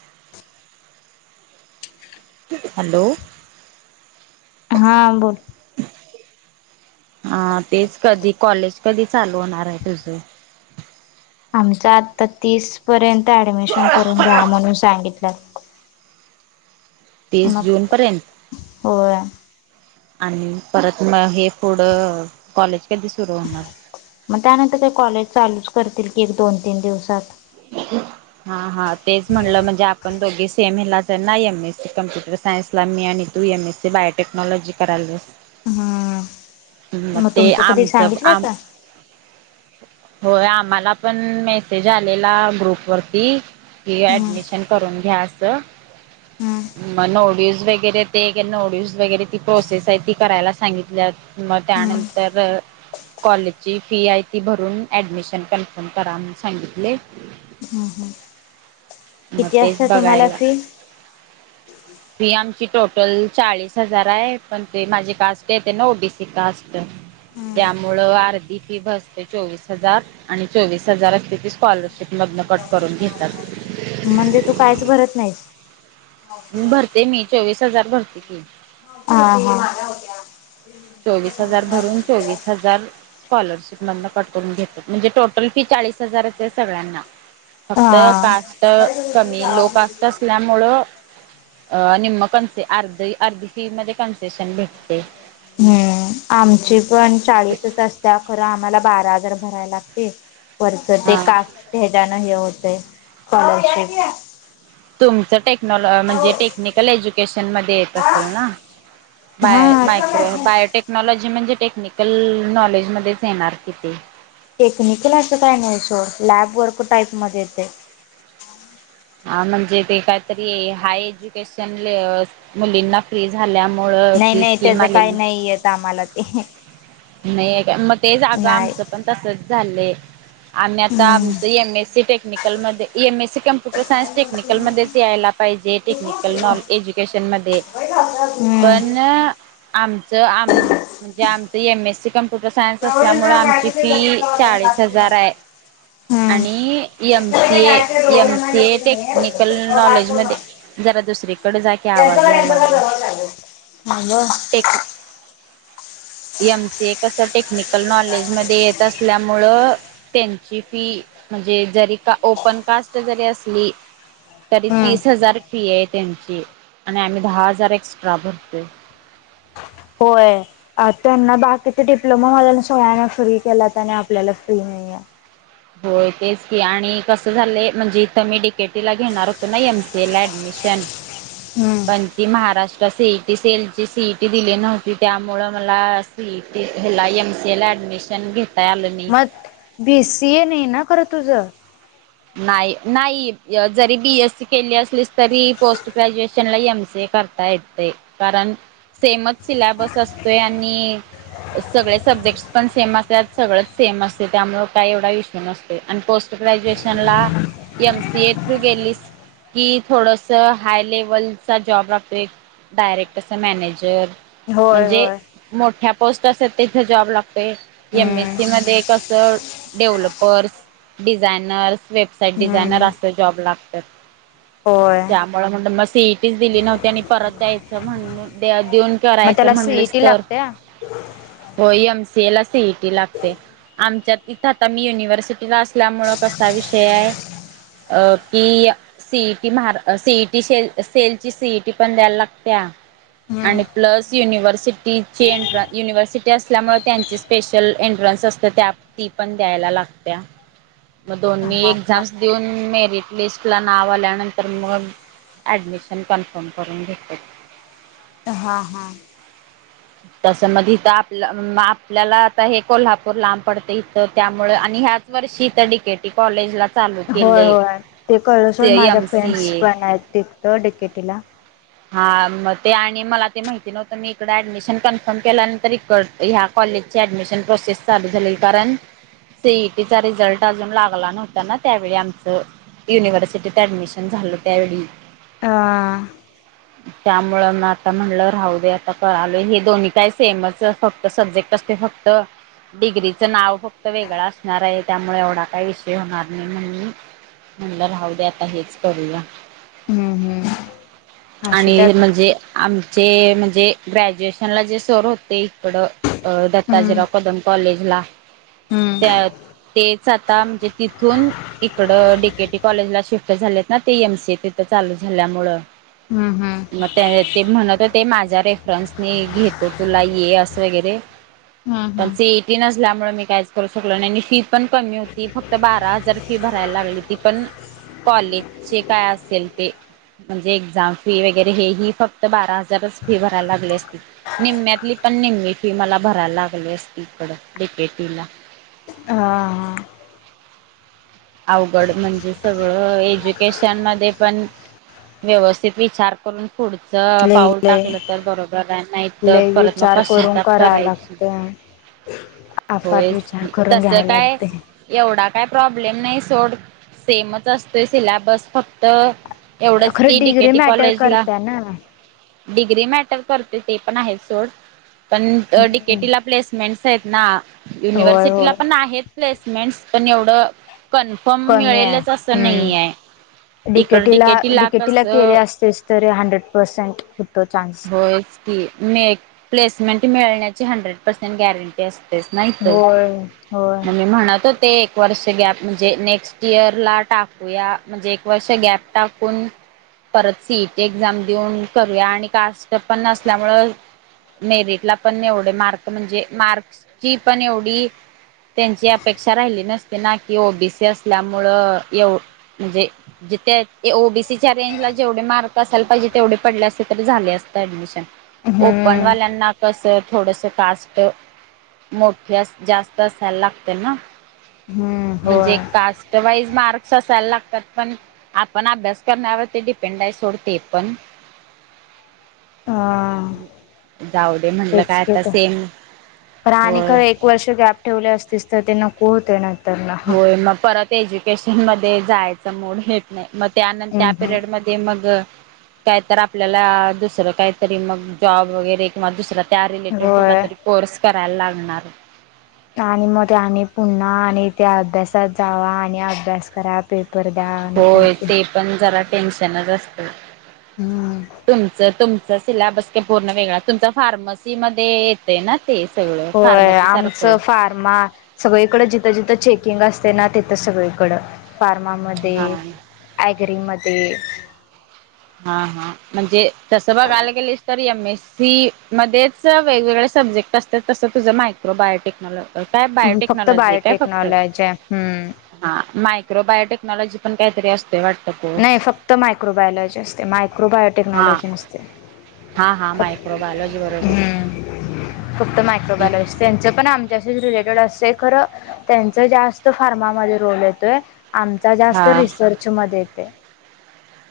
[inaudible] [unintelligible] Hello! हा बोल. हा तेच कधी कॉलेज कधी चालू होणार आहे तुझ? आमच आता तीस पर्यंत ऍडमिशन करून घ्या म्हणून सांगितलं. तीस मग जून पर्यंत होय आणि परत म हे. पुढे कॉलेज कधी सुुरू होणार? म त्यानंतर काय कॉलेज चालूच करतील की एक दोन तीन दिवसात हा हा तेच म्हटलं म्हजे आपण दोघी सेम हेलाच हाय ना एमएस सी कम्प्युटर सायन्स ला मी आणि मी तू एम एससी बायोटेक्नॉलॉजी कराल्यास हमम म तुमचं कधी आमचं आम सांगितल्यात? होय आमाला पण मेसेज आलेला ग्रुपवर कि हम्म ऍडमिशन करून घ्या अस हम्म म नोड्युज वेगेरे ते गे नोड्युज वेगरे ती प्रोसेस हाय ती करायला सांगितल्या म हम्म. त्यानंतर कॉलेजची फी हाय ती भरून ऍडमिशन कन्फर्म करा म्हनून सांगितलय हम्म हम्म म किती तेच असते तुम्हाला बघायला फी? फी आमची टोटल अ चाळीस हजार हाय पण ते माझी कास्ट येत्या ना ओबीसी कास्ट त्यामुळ अर्धी फी भरते चोवीस हजार आणि चोवीस हजार असत्या ती स्कॉलरशिप मधन कट करून घेतात म्हणैजे तू कायच भरत नायस भरते मी चोवीस हजार भरती की ह ह चोविस हजार भरून चोविस हजार स्कॉलरशिप मदन कट करून घेत्यात म्हणजे टोटल टोटल फी चाळीस हजारच हाय सगळ्यांना फक्त हा. कास्ट कमी लो कास्ट असल्यामुळं अं निम्म कनसे अर्धे अर्धी फी मध्ये कन्सेशन भेटतय हम्म आमची पण चाळीसच असत्या खरं आमाला बारा हजार भराय लागतय वरच ते हा कास हेज्यान हे होतंय स्कॉलरशिप तुमचं टेक्नॉलॉ म्हणजे टेक्निकल एज्युकेशन मदे येत असल ना बाय हा मायक्रो बायोटेक्नॉलॉजी म्हणजे टेक्निकल नॉलेज मदेच येणार कि ते टेक्निकल असं काही नइ सोड लॅब वर्क टाईप मदे येतय हा म्हणजे ते कायतरी हाय एज्युकेशन लेअ मुलींना फ्री झाल्यामु नइ नइ तेज काय नइ येत आमाला ते नइय काय म तेच अग नाही आमचं पण तसच झालंय आमी आता हम्म. आमचं एम एसी टेक्निकलमदे M S C computer science टेक्निकलमदेच यायला पाहिजे जे टेक्निकल हम्म. नॉल एज्युकेशन मध्ये येतय पण आमच आम म्हणजे आमच एमएससी कंप प्युटर सायन्स असल्यामुळे आमची फी चाळीस हजार हाय आणि एमसीए एमसीए टेक्निकल नॉलेज हम्म. मध्ये जरा दुसरीकड जा की आवाज यालागलाय थांब ह एम सी ए कसं टेक्निकल नॉलेजमध्ये येत असल्यामुळं तें फी म्हणजे जरी का ओपन कास्ट जरी असली तरी हम्म तीस हजार फी ये तेंची आणि आमी दहा हजार एक्स्ट्रा भरतोय होय आ त्यांना बाकीच डिप्लोमा वाल्यांना सोळ्यांना फ्री केल्यात आणि आपल्याला फ्री नइय होय तेच की आणि कसं झालंय म्हणजे इथं मी डीकेटी ला घेणार हुतो ना एमसीए ला ऍडमिशन शन हम्म पण ते महाराष्ट्र सीईटी सेल ची सीईटी दिली नव्हती त्यामुळे मला सीईटी हेला एम सी ए ला ऍड डमिशन घेत मत बीसीए नइ ना खरं तुझ नाई नाई जरी बीएस सी केली असलीस तरी पोस्ट ग्रॅज्युएशन ला एम सी ए करता येतय कारण सेमच सिलॅबस असतोय आणि सगळे सब्जेक्ट् पण सेम असत सगळच सेम असते त्यामुळे काय एवढा इश्यू नसते आणि पोस् ग्रॅज्युएशन ला एमसी ए थ्रू गेलीस कि थोडस हाय लेवलचा जॉब राहतोय डायरेक्ट असं मॅनेजर होय म्हणजे होय. मोठ्या पोस्ट असे तिथे जॉब लागतेो एम हम्म एससी मध्ये असं डेव्हलपर्स डिझानर्स वेबसाईट डिझनर हम्म. असत जॉब लात होय त्यामुळे म सीटीच दिली नव्हती आणि परत द्यायचं म्हण देऊन मग करायच त्याला म्हणले सीईटी तर लागत्या? होम ला आमच्या तथ आ म युनिव्हर्सिटीला असल्यामुळे विषय आहे अ की सीईटी मार सीईटीे सेल ची सीईटी पण द्यायला लागते हा हम्म. आणि प्लस युनिव्हर्सिटी एं युनिव्हर्सिटी असल्यामुळे त्यांची स्पेशल एंट्रन्स ण द हा हा द ए वीट लिस्ट ला नाव आल्यानंतर मग ऍडमिशन कन्फर्म करून घेते ह हा हा तसं मग इथ आपल्या आपल्याला आता हे कोल्हापूर लांब पडते इथं त्यामुळे ह्याच वर्षी तर डीकेटी कॉलेजला चालू होय केले होय ते कळलं सड माझ्या एम सी फ्रेंड्स ए पण आहेत तिकतं डिकेटीला हा मग ते आणि मला ते माहिती नव्हतं मी इकड ऍडमिशन कन्फर्म केल्यानंतर इ ह्या कॉलेज ची ऍडमिशन प्रोसेस चालू झा कारण सीईटीचा रिझल्ट अजून लागला नव्हता ना त्यावेळी आमचं युनिव्हर्सिटीत ऍडमिशन झालं त्यावेळी आ त्यामुळ मग आता म्हणलं राहू दे आता क आलोय हे दोन्ही काय सेमच फक्त सब्जेक्ट असते फक्त डिग्रीचं नाव फक्त वेगळां असणार आहे त्यामुळे एवढा काय विषय होणार नाही म्हण म्हणलं राहू द्या आता हेच करूया. हम्म हम्म. असू दे आणि आता. म्हणजे आमचे म्हणजे ग्रॅज्युएशन नला जे सर होते इकडं हम्म अदत्ताजराव कदम कॉलेजला हम्म. त्या तेच आता म्हणजे तिथून इकड डीकेटी कॉलेजला शिफ्ट झाले. ना ते एमसीए तिथं चालू झाल्यामुळ हम्म हम्म मग ते म्हणत होते माझ्या रेफरन्स मी घेतो तूला ये असं वगैरे हम्म पण हम्म सिईटी नसल्यामुळे मी काहीच करू शकलो नाही आणि फी पण कमी होती. फक्त बारा हजार फी ब भरायला लागलीवती पण कॉलेजचे काय असेल ते म्हणजे एक्झाम फी वगैरे हे हि फक्त बारा हजारच फी भरायला लागले अस निम्म्यातली पण निम्मी फी मला भरायला लागली असती इकडं डिकेटीला. [inaudible] हा अवघड म्हणजे सगळं एज्युकेशनमध्ये पण व्यवस्थित विचार करून पुढचं लई पाऊल लई टाकलं तर बरोबर आहे नाही तर लई परत मग विचार करून पशचातप कराय करायच लागते अफाट होयच विचार की करून तस घ्यायला काय लागते एवढा काय प्रॉब्लेम नाही सोड. सेमच असतोय सिलॅबस फक्त एवढंच खरं की डिग्री डीकेटी मॅटर कॉलेजला करते ना डिग्री मॅटर करते ते पण आहे सोड, पण हम्म डीकेटीला प्लेसमेंट ना होय युनिव्हर्सिटीला होय पण आहेत प्लेसमेंटस पण एवढं कन्फर्म मिळेलच असं नाही आहे. इकड डीकेटीला, डिकेटी ला डीकेटीला केली कसं असतेस तर हंड्रेड पर्सेंट होतो चान्स. ती मी प्लेसमेंट मिळण्याची हंड्रेड पर्सेंट गॅरंटी अस तेच ना इथं, होय होय मग मी म्हणत होते एक वर्ष गॅप म्हणजे नेक्स्ट इयरला टाकूया. म्हणजे एक वर्ष गॅप टाकून परत सीईट एक्झाम देऊन करूया आणि कास्ट पण असल्यामुळं मेरिटला पण एवढे मार्क म्हणजे मार्कची पण एवढी त्यांची अपेक्षा राहिली नसती ना. की ओबीसी असल्यामुळे एवं म्हणजे जिथं ओबीसीच्या रेंजला जेवढे मार्क असायला पाहिजे तेवढे पडले असते तरी झाले असतं ऍडमिशन. ओपन हम्म वाल्याना कसं थोडंस कास्ट मोठी जास्त असायला लागते ना. हम्म म्हणजे होय कास्टवाईज मार र्क्स असायला लागतात, पण आपण अभ्यास करण्यावरती डिपेंड आहे सोड ते पण. हा जाऊदे म्हटलं काय आता सेम खर आणि होय खरं एक वर्ष गॅप ठेवले असतीस तर ते नको होते ना होय मग परत एज्युकेशनमध्ये जायचा मूड येत नाही. मग त्यानं त्या हम्म पिरियडमध्ये मग कायतर आपल्याला दुसरं काहीतरी मग जॉब वगैरे किंवा दुसर त्या रिलेटेड कुठला होय तरी कोर्स करायला लागणार. आणि मग आणि पुन्हा आणि त्या अभ्यासात जावा आणि अभ्यास करा. पेप होय ते पण जरा टेन्शनचं असतय. हम्म तुमचं तुम चा सिलॅबस काय पूर्ण वेगळा तुमचा फार्मसीमध्ये येतय ना? ते सगळं होय फार्मसी सारखं आमचं फार्मा सगळीकडं जिथं, जिथं चेकिंग असतय ना ते तर सगळीकडं फार्मामध्ये, हा ऍग्रीमध्ये हा, हा म्हणजे तसं बघायला गेलीस तर एम ए सी मध्येच वेगवेगळे सब्जेक्ट असतात तसं तुझं मायक्रो बायोटेक्नॉलॉज काय फक्त बायोटेक्नॉलॉजी हाय काय फक्त? बायोटेक्नॉलॉजी हम्म हा. मा बायो टेक्नॉलॉजी पण काहीतरी असं नाही फक्त मायक्रो बायोलॉजी असते, मायक्रो हा बायोटेक्नॉलॉजी नसते. हा हा मायक्रो बायलोजी बरोबर. हम्म फक्त मायक्रोबायलॉजी त्यांचं पण आमच्याशीच रिलेटेड असते. खरं त्यांच जास्त फार्मामध्ये रोल येतोय आमचा जास्त हा रिसर्चमध्ये येत. [inaudible]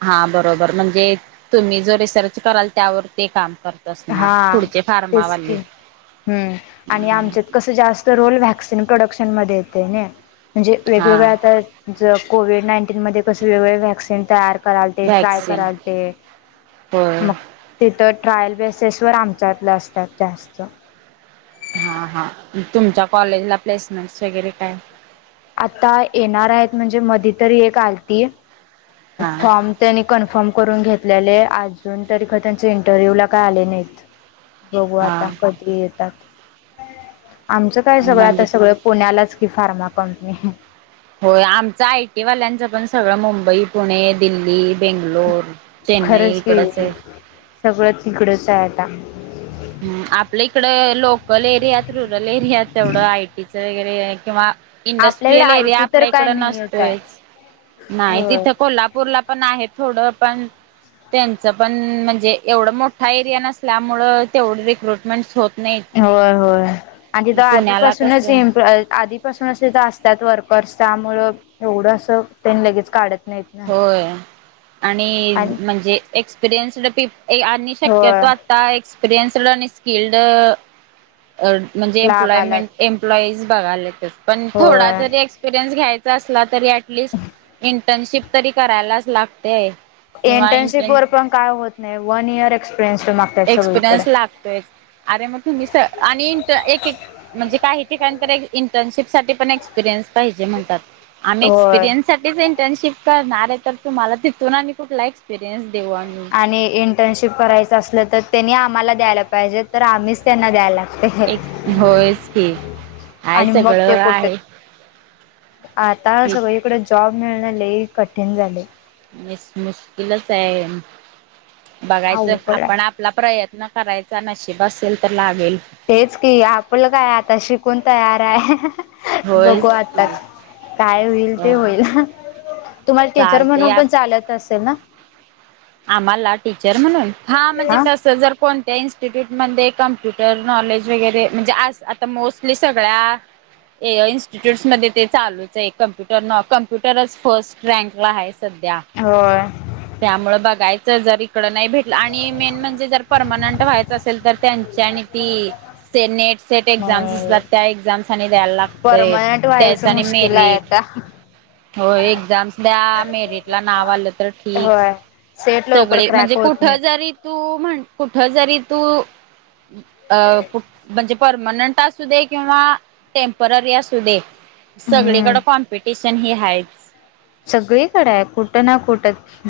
हा बरोबर म्हणजे तुम्ही जो रिसर्च कराल त्यावर ते काम करता. हा तेच की हम्म आणि आमच्यात कस जास्त रोल व्हॅक्स कडक्शन मध्ये येतंय नाही म्हणजे हा वेगवेगळे आता जे कोविड नाईन टिन मध्ये कस वेगवेगळे व्हॅक्सीन तयार करालते, ट्राय व्हॅक्सिन करालते. होय मग तिथं ट्रायल बेसस व आमच्यातलं असतात जास्त. हा हा तुमच्या कॉलेजला प्लेसमेंट्स वगैरे काय? आता येणार आहेत म्हणजे मधी तरी एक आलती. हा फॉर्म त्यांनी कन्फर्म करून घेतल्याले. अजून तरी ख त्यांच्या इंटरव्ह्यू ला काय आले नाहीत बघू हा आता कधी येतात. आमचं काय सगळं म्हणजे आता सगळं पुण्यालाच की फार्मा कंपनी आहे. होय आमच आयटी वाल्यांचं पण सगळं, मुंबई पुणे, दिल्ली. बेंगलोर चेन्नई खरंच की इकडच आहे. सगळं तिकडंच आहे आता. ह् आपल्या इकड लोकल एरियात, रुरल एरियात तेवढं आयटीच वगैरे किंवा आपल्याकडे इंडस्ट्रियल एरिया आयटी तर आपल्या काय इकडं नाहीच आहे. नसतोयच. नाही तिथं कोल्हापूरला पण आहे थोडं. पण त्यांचं पण म्हणजे एवढं मोठा एरिया नसल्यामुळं तेवढी रिक्रुटमेंट्स होत नाहीत. होय होय आणि तथ पुण्याला आधीपासूनच कसं इप आधीपासून असतात वर करस त्यामुळं एवढं असं ते लगेच काढत नाहीत ना होय. आणि म्हणजे एक्सपिरियन्सड पीप आणि शक्यतो होय आता एक्पिरियन्सड आणि स्किल्ड म्हणजे लागायला एम्प्लॉयमेंट एम्प्लॉईज बघा पण थोडा होय जरी एक्सपिरियन्स घ्यायचा असला तरी अटलिस्ट इंटर्नशिप तरी करायलाच लागत. इंटर्नशिप वर पण काय होत नाही वन इयर एक्सपिरियन्स माग एक्सपिरियन्स लागतोय अरे मग तुम्ही स आणि इंट एक एक म्हणजे काही इंटर्नशिप साठी पण एक्सपिरियन्स म्हणतात आम् होय एक्पिरियन्स साठी इंटर्नशिप करणार आहे तर तु मला तिथून अन् कुठला एक्सपिरियन्स देऊ आम्ही. आणि इंटर्नशिप करायचं असलं तर त्यांनी आम्हाला द्यायला पाहिजे तर आम्हीच त्यांना द्यायला लाग एक होयच की आहे आणि मग सगळं ते कुठे आहे आता सगळीकडे जॉब मिळन लई कठीण झालय. मुश्किलच आहे बघायचं अवघड आपण आहे आपला प्रयत्न न करायचा नशीब असेल तर लागल. तेच की आपलं काय आता शिकून तयार आहे. बघू होयच आता की काय होईल ते होय होईल. तुम्हाला टीचर चालते म्हणून पण चालत असेल ना. आम्हाला टीचर म्हणून हा म्हणजे तस जर कोण त्या इन्स्टिट्यूटमध्ये कम्प्युटर नॉलेज वगैरे म्हणजे आता मोस्टली सगळ्या इन्स्टिट्यूट्स मध्ये ते चालूच आहे कम्प्युटर न कम्प्युटरच फर्स्ट रँकला आहे. सध्या होय त्यामुळे बघायचं जरी इकड नाही भेटलं आणि मेन म्हणजे जर परमनंट व्हायचं असेल तर त्यांची आणि ती नेट सेट एक्झाम्स असतात नाही त्या एक्झाम्स आणि द्यायला लागत परमनंट त्याचा व्हायचं आणि मुश्किल आहे मेरिट आता. हो एक्झाम्स द्या मेरिट ला नाव आलं तर ठीक. होय सेट लवकर सगळे म्हणजे क्रॅक होत कुठ नाही. जरी तू म्ह कुठ जरी तू अ म्हणजे परमनंट असू दे किंवा टेम्पररी असू दे हम्म सगळीकडे कॉम्पिटिशन हे हायच सगळीकडे आहे कुठं ना कुठं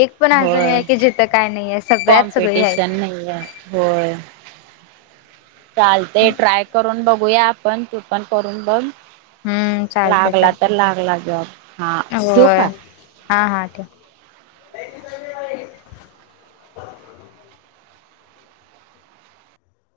एक पण अस नाही होय आहे की जिथं काय नाही आहे सगळ्यात सगळी आहेत कॉम्पिटिशन नाही होय [inaudible] चालते ट्राय करून बघूया आपण तू पण करून बघ हम्म चालते लागला तर चालते लागला जॉब हा ठेऊ होय का हा हा ठेव